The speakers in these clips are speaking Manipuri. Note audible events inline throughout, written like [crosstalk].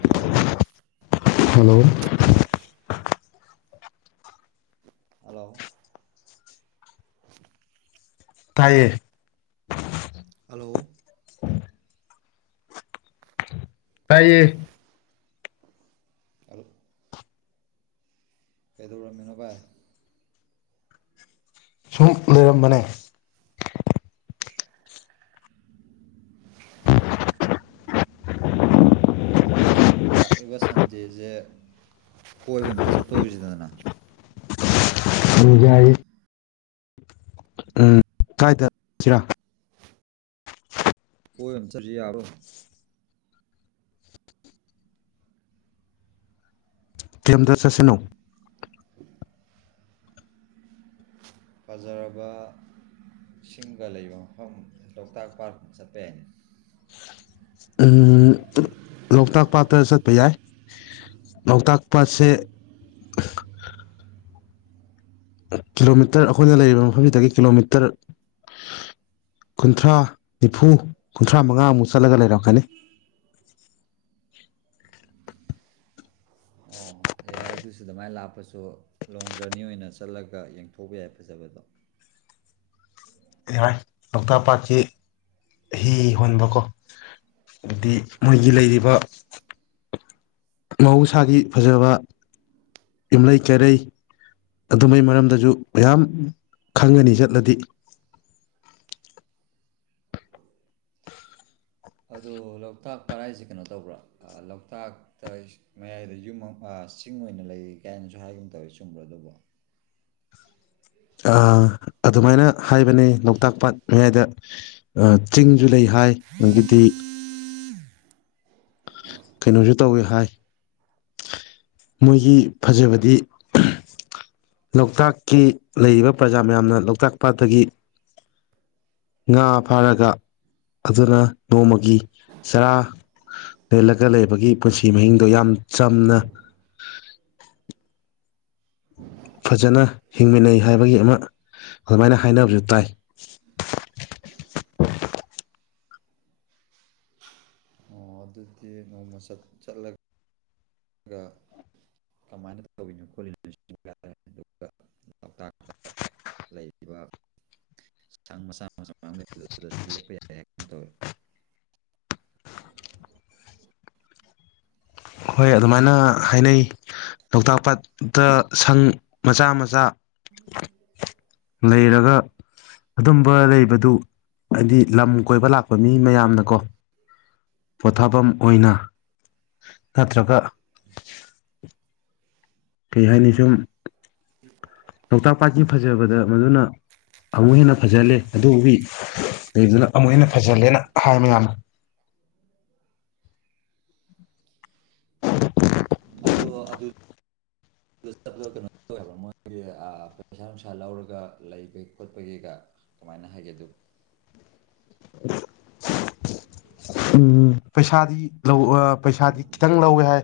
ꯍꯜꯂꯣ ꯍꯂꯣ ꯍꯜꯂꯣ [inaudible] ꯇꯥꯏꯌꯦ ꯍꯂꯣ ꯇꯏꯌꯦ ꯑꯣ ꯀꯩꯗꯧꯔꯝꯃꯤꯅꯣ ꯚꯥꯏ ꯁꯨꯝ ꯂꯩꯔꯝꯕꯅꯦ ꯑꯗꯣ ꯂꯥꯛꯏꯕ ꯁꯟꯗꯦꯁꯦ ꯀꯣꯏꯕ ꯑꯝꯇ ꯆꯠꯇꯣꯔꯤꯁꯤꯗꯅ ꯖꯏ ꯎꯝ ꯀꯗꯥꯥꯏꯏꯗꯁꯤꯔꯥ ꯍꯣꯏ ꯑꯟꯁꯔ ꯌꯦꯌꯦ ꯌꯥꯕꯣ ꯊꯤꯦꯝꯗ ꯆꯠꯁꯅꯨ ꯐꯖꯔꯕ ꯁꯤꯡꯒ ꯂꯩꯕ ꯃꯐꯝ ꯂꯣꯛꯇꯥꯛ ꯄꯥꯔꯠ ꯆꯠꯄ ꯌꯥꯏꯅꯤ ꯂꯣꯛꯇꯥꯛ ꯄꯥꯠꯇ ꯆꯠꯄ ꯌꯥꯏ ꯂꯣꯛꯇꯥꯛ ꯄꯥꯠꯁꯦ ꯀꯤꯂꯣꯃꯤꯇꯔ ꯑꯩꯈꯣꯏꯅ ꯂꯩꯔꯤꯕ ꯃꯐꯝꯁꯤꯗꯒꯤ ꯀꯤꯂꯣꯃꯤꯇꯔ ꯀꯨꯟꯊ꯭ꯔꯥ ꯅꯤꯐꯨ ꯀꯨꯟꯊ꯭ꯔꯥ ꯃꯉꯥꯃꯨꯛ ꯆꯠꯂꯒ ꯂꯩꯔꯝꯀꯅꯤ ꯑꯣ ꯌꯥꯏ ꯑꯗꯨꯁꯨ ꯑꯗꯨꯃꯥꯏꯅ ꯂꯥꯛꯞꯄꯁꯨ ꯂꯣꯡ ꯖꯔꯅꯤ ꯑꯣꯏꯅ ꯆꯠꯂꯒ ꯌꯦꯡꯊꯣꯛꯄ ꯌꯥꯏ ꯐꯖꯕꯗꯣ ꯍꯥꯏꯥꯏ ꯂꯣꯛꯇꯥꯛ ꯄꯥꯠꯁꯤ ꯍꯤ ꯍꯣꯟꯕꯀꯣ ꯑꯗꯨꯗꯤ ꯃꯣꯏꯒꯤ ꯂꯩꯔꯤꯕ ꯃꯍꯧꯁꯥꯒꯤ ꯐꯖꯕ ꯌꯨꯝꯂꯩ ꯀꯩꯔꯩ ꯑꯗꯨꯃꯥꯏ ꯃꯔꯝꯗꯁꯨ ꯃꯌꯥꯝ ꯈꯪꯒꯅꯤ ꯆꯠꯂꯗꯤ ꯑꯗꯨꯣ ꯂꯣꯛꯇꯥꯛ ꯄꯔꯥꯏꯁꯦ ꯀꯩꯅꯣ ꯇꯧꯕ꯭ꯔꯥ ꯂꯣꯛꯇꯥꯛꯇ ꯃꯌꯥꯏꯗ ꯌꯨꯝ ꯑꯃ ꯆꯤꯡ ꯑꯣꯏꯅ ꯂꯩ ꯀꯥꯏꯅꯁꯨ ꯍꯥꯏꯒꯨꯝ ꯇꯧꯋꯦ ꯆꯨꯝꯕ꯭ꯔꯥ ꯑꯗꯨꯕꯣ ꯑꯗꯨꯃꯥꯏꯅ ꯍꯥꯏꯕꯅꯦ ꯂꯣꯛꯇꯥꯛ ꯄꯥꯠ ꯃꯌꯥꯏꯗ ꯆꯤꯡ ꯨ ꯂꯩ ꯍꯥꯏ ꯑꯒꯤꯗꯤ ꯀꯩꯅꯣꯁꯨ ꯇꯧꯋꯤ ꯍꯥꯏ ꯃꯣꯏꯒꯤ ꯐꯖꯕꯗꯤ ꯂꯣꯛꯇꯥꯛꯀꯤ ꯂꯩꯔꯤꯕ ꯄ꯭ꯔꯖꯥ ꯃꯌꯥꯝꯅ ꯂꯣꯛꯇꯥꯛ ꯄꯥꯠꯇꯒꯤ ꯉꯥ ꯐꯥꯔꯒ ꯑꯗꯨꯅ ꯅꯣꯡꯃꯒꯤ ꯆꯔꯥ ꯂꯦꯜꯂꯒ ꯂꯩꯕꯒꯤ ꯄꯨꯟꯁꯤ ꯃꯍꯤꯡꯗꯣ ꯌꯥꯝ ꯆꯝꯅ ꯐꯖꯅ ꯍꯤꯡꯃꯤꯟꯅꯩ ꯍꯥꯏꯕꯒꯤ ꯑꯃ ꯑꯗꯨꯃꯥꯏꯅ ꯍꯥꯏꯅꯕꯁꯨ ꯇꯥꯏ ꯑꯣ ꯑꯗꯨꯗꯤ ꯅꯣꯡꯃ ꯆꯠꯂꯒ ꯀꯃꯥꯏꯅ ꯇꯧꯤꯅꯣ ꯈꯣꯠꯂꯤꯅꯣꯔꯦ ꯑꯗꯨꯒ ꯂꯣꯛꯇꯥꯛ ꯂꯩꯔꯤꯕ ꯁꯪ ꯃꯆꯥ ꯃꯆꯥ ꯃꯌꯥꯝ ꯂꯩꯕ ꯑꯗꯨꯗꯁꯨ ꯂꯞꯄ ꯌꯥꯏ ꯍꯥꯏ ꯇꯧꯋꯤ ꯍꯣꯏ ꯑꯗꯨꯃꯥꯏꯅ ꯍꯥꯏꯅꯩ ꯂꯣꯛꯇꯥꯛ ꯄꯥꯠꯇ ꯁꯪ ꯃꯆꯥ ꯃꯆꯥ ꯂꯩꯔꯒ ꯑꯗꯨꯝꯕ ꯂꯩꯕꯗꯨ ꯍꯥꯏꯗꯤ ꯂꯝ ꯀꯣꯏꯕ ꯂꯥꯛꯄ ꯃꯤ ꯃꯌꯥꯝꯅꯀꯣ ꯄꯣꯊꯥꯐꯝ ꯑꯣꯏꯅ ꯅꯠꯇ꯭ꯔꯒ ꯀꯩ ꯍꯥꯏꯅꯤ ꯁꯨꯝ ꯎꯝ ꯂꯣꯛꯇꯥꯛ ꯄꯥꯠꯀꯤ ꯐꯖꯕꯗ ꯃꯗꯨꯅ ꯑꯃꯨꯛ ꯍꯦꯟꯅ ꯐꯖꯍꯜꯂꯦ ꯑꯗꯨꯒꯤ ꯀꯩꯗꯨꯅ ꯑꯃꯨꯛ ꯍꯦꯟꯅ ꯐꯖꯜꯂꯦꯅ ꯍꯥꯏ ꯃꯌꯥꯝꯅ ꯑꯗꯨꯗꯣ ꯑꯗꯨ ꯆꯠꯄꯗ ꯀꯩꯅꯣ ꯇꯧꯋꯦ ꯍꯥꯏꯕ꯭ꯔꯥ ꯃꯣꯏꯒꯤ ꯄꯩꯁꯥ ꯅꯨꯡꯁꯥ ꯂꯧꯔꯒ ꯂꯩꯕꯒꯤ ꯈꯣꯠꯄꯒꯤꯒ ꯀꯃꯥꯏꯅ ꯍꯥꯏꯒꯦ ꯑꯗꯨ [inaudible] ꯎꯝ ꯄꯩꯁꯥꯗꯤ ꯂꯧ ꯑ ꯄꯩꯁꯥꯗꯤ ꯈꯤꯇꯪ ꯂꯧꯋꯦ ꯍꯥꯏ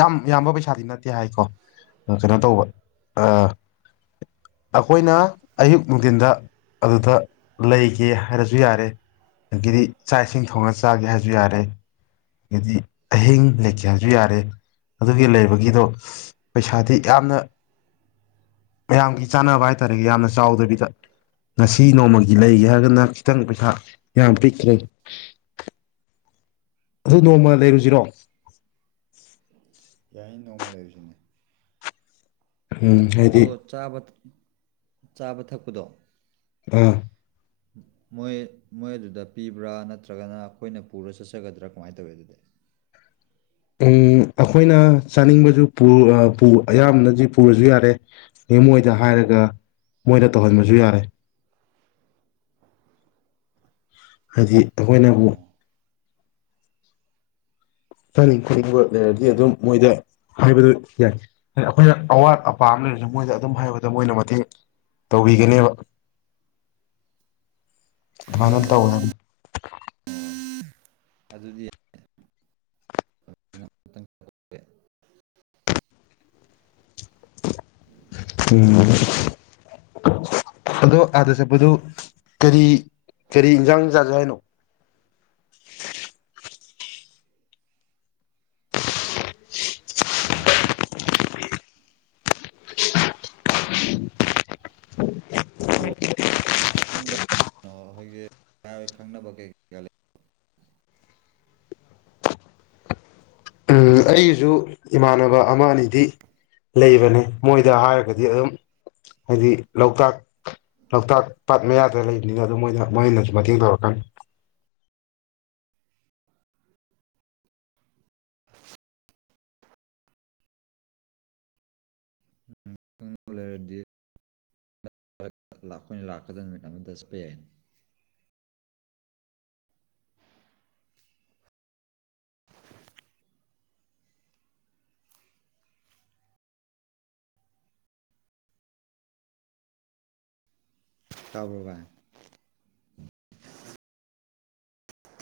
ꯌꯥꯝ ꯌꯥꯝꯕ ꯄꯩꯁꯥꯗꯤ ꯅꯠꯇꯦ ꯍꯥꯏꯀꯣ ꯀꯩꯅꯣ ꯇꯧꯕ ꯑꯩꯈꯣꯏꯅ ꯑꯌꯨꯛ ꯅꯨꯡꯊꯤꯟꯗ ꯑꯗꯨꯗ ꯂꯩꯒꯦ ꯍꯥꯏꯔꯁꯨ ꯌꯥꯔꯦ ꯑꯗꯒꯤꯗꯤ ꯆꯥꯛ ꯏꯁꯤꯡ ꯊꯣꯡꯉ ꯆꯥꯒꯦ ꯍꯥꯏꯁꯨ ꯌꯥꯔꯦ ꯍꯥꯏꯗꯤ ꯑꯍꯤꯡ ꯂꯩꯀꯦ ꯍꯥꯏꯁꯨ ꯌꯥꯔꯦ ꯑꯗꯨꯒꯤ ꯂꯩꯕꯒꯤꯗꯣ ꯄꯩꯁꯥꯗꯤ ꯌꯥꯝꯅ ꯃꯌꯥꯝꯒꯤ ꯆꯥꯅꯕ ꯍꯥꯏꯇꯥꯥꯔꯦ ꯌꯥꯝꯅ ꯆꯥꯎꯗꯕꯤꯗ ꯉꯁꯤ ꯅꯣꯡꯃꯒꯤ ꯂꯩꯒꯦ ꯍꯥꯏꯔꯒꯅ ꯈꯤꯇꯪ ꯄꯩꯁꯥ ꯌꯥꯝ ꯄꯤꯛꯈ꯭ꯔꯦ ꯑꯗꯨ ꯅꯣꯡꯃ ꯂꯩꯔꯨꯁꯤꯔꯣ ꯌꯥꯏ ꯅꯣꯡꯃ ꯂꯩꯔꯤꯁꯤꯅꯦ ꯎꯝ ꯑꯗꯣ ꯍꯥꯏꯗꯤ ꯆꯥꯕ ꯆꯥꯕ ꯊꯛꯄꯗꯣ ꯑ ꯃꯣꯏ ꯃꯣꯏ ꯑꯗꯨꯗ ꯄꯤꯕ꯭ꯔꯥ ꯅꯠꯇ꯭ꯔꯒꯅ ꯑꯩꯈꯣꯏꯅ ꯄꯨꯔ ꯆꯠꯆꯒꯗ꯭ꯔꯥ ꯀꯃꯥꯏꯅ ꯇꯧꯋꯤ ꯑꯗꯨꯗꯤ ꯎꯝ ꯑꯩꯈꯣꯏꯅ ꯆꯥꯅꯤꯡꯕꯗꯨ ꯄꯨꯑꯥ ꯑꯌꯥꯝꯕꯅꯗꯤ ꯄꯨꯔꯁꯨ ꯌꯥꯔꯦ ꯃꯦꯝ ꯑꯣꯏꯗ ꯍꯥꯏꯔꯒ ꯃꯣꯏꯗ ꯇꯧꯍꯟꯕꯁꯨ ꯌꯥꯔꯦ ꯍꯥꯏꯗꯤ ꯑꯩꯈꯣꯏꯅꯕꯨ ꯑꯣ ꯐꯅꯤ [inaudible] ꯂꯩꯔꯗꯤ ꯍꯥꯏꯔꯣ ꯑꯗꯨꯝ ꯃꯣꯏꯗ ꯍꯥꯏꯕꯗꯨ ꯌꯥꯏ ꯑꯩꯈꯣꯏꯅ ꯑꯋꯥꯠ ꯑꯄꯥ ꯑꯃ ꯂꯩꯔꯁꯨ ꯃꯣꯏꯗ ꯑꯗꯨꯝ ꯍꯥꯏꯕꯗ ꯃꯣꯏꯅ ꯃꯇꯦꯡ ꯇꯧꯕꯤꯒꯅꯦꯕ ꯑꯗꯨꯃꯥꯏꯅ ꯇꯧꯋꯦ ꯍꯥꯏꯕꯅꯤ ꯑꯗꯨꯗꯤ ꯎꯝ ꯑꯗꯣ ꯑꯥꯗ ꯆꯠꯄꯗꯨ ꯀꯔꯤ ꯀꯔꯤ ꯏꯟꯖꯥꯡ ꯆꯥꯁꯦ ꯍꯥꯏꯅꯣ ꯑꯗꯨ ꯍꯝ [inaudible] ꯑꯣ ꯑꯩꯈꯣꯏꯒꯤ ꯈꯪꯅꯕ ꯀꯩ ꯀꯩ ꯂꯩ ꯎꯝ ꯑꯩꯒꯤꯁꯨ ꯏꯃꯥꯟꯅꯕ ꯑꯃ ꯑꯅꯤꯗꯤ ꯂꯩꯕꯅꯦ ꯃꯣꯏꯗ ꯍꯥꯏꯔꯒꯗꯤ ꯑꯗꯨꯝ ꯍꯥꯏꯗꯤ ꯂꯣꯛꯇꯥꯛ ꯂꯣꯛꯇꯥꯛ ꯄꯥꯠ ꯃꯌꯥꯗ ꯂꯩꯕꯅꯤꯅ ꯑꯗꯨꯝ ꯃꯣꯏꯅ ꯃꯣꯏꯅꯁꯨ ꯃꯇꯦꯡ ꯇꯧꯔꯛꯀꯅꯤ ꯂꯩꯔꯗꯤ ꯑꯩꯈꯣꯏꯅ ꯂꯥꯛꯀꯗꯝꯅꯤꯅ ꯆꯠꯄ ꯌꯥꯏ ꯇꯕꯔꯣ ꯕꯥꯏ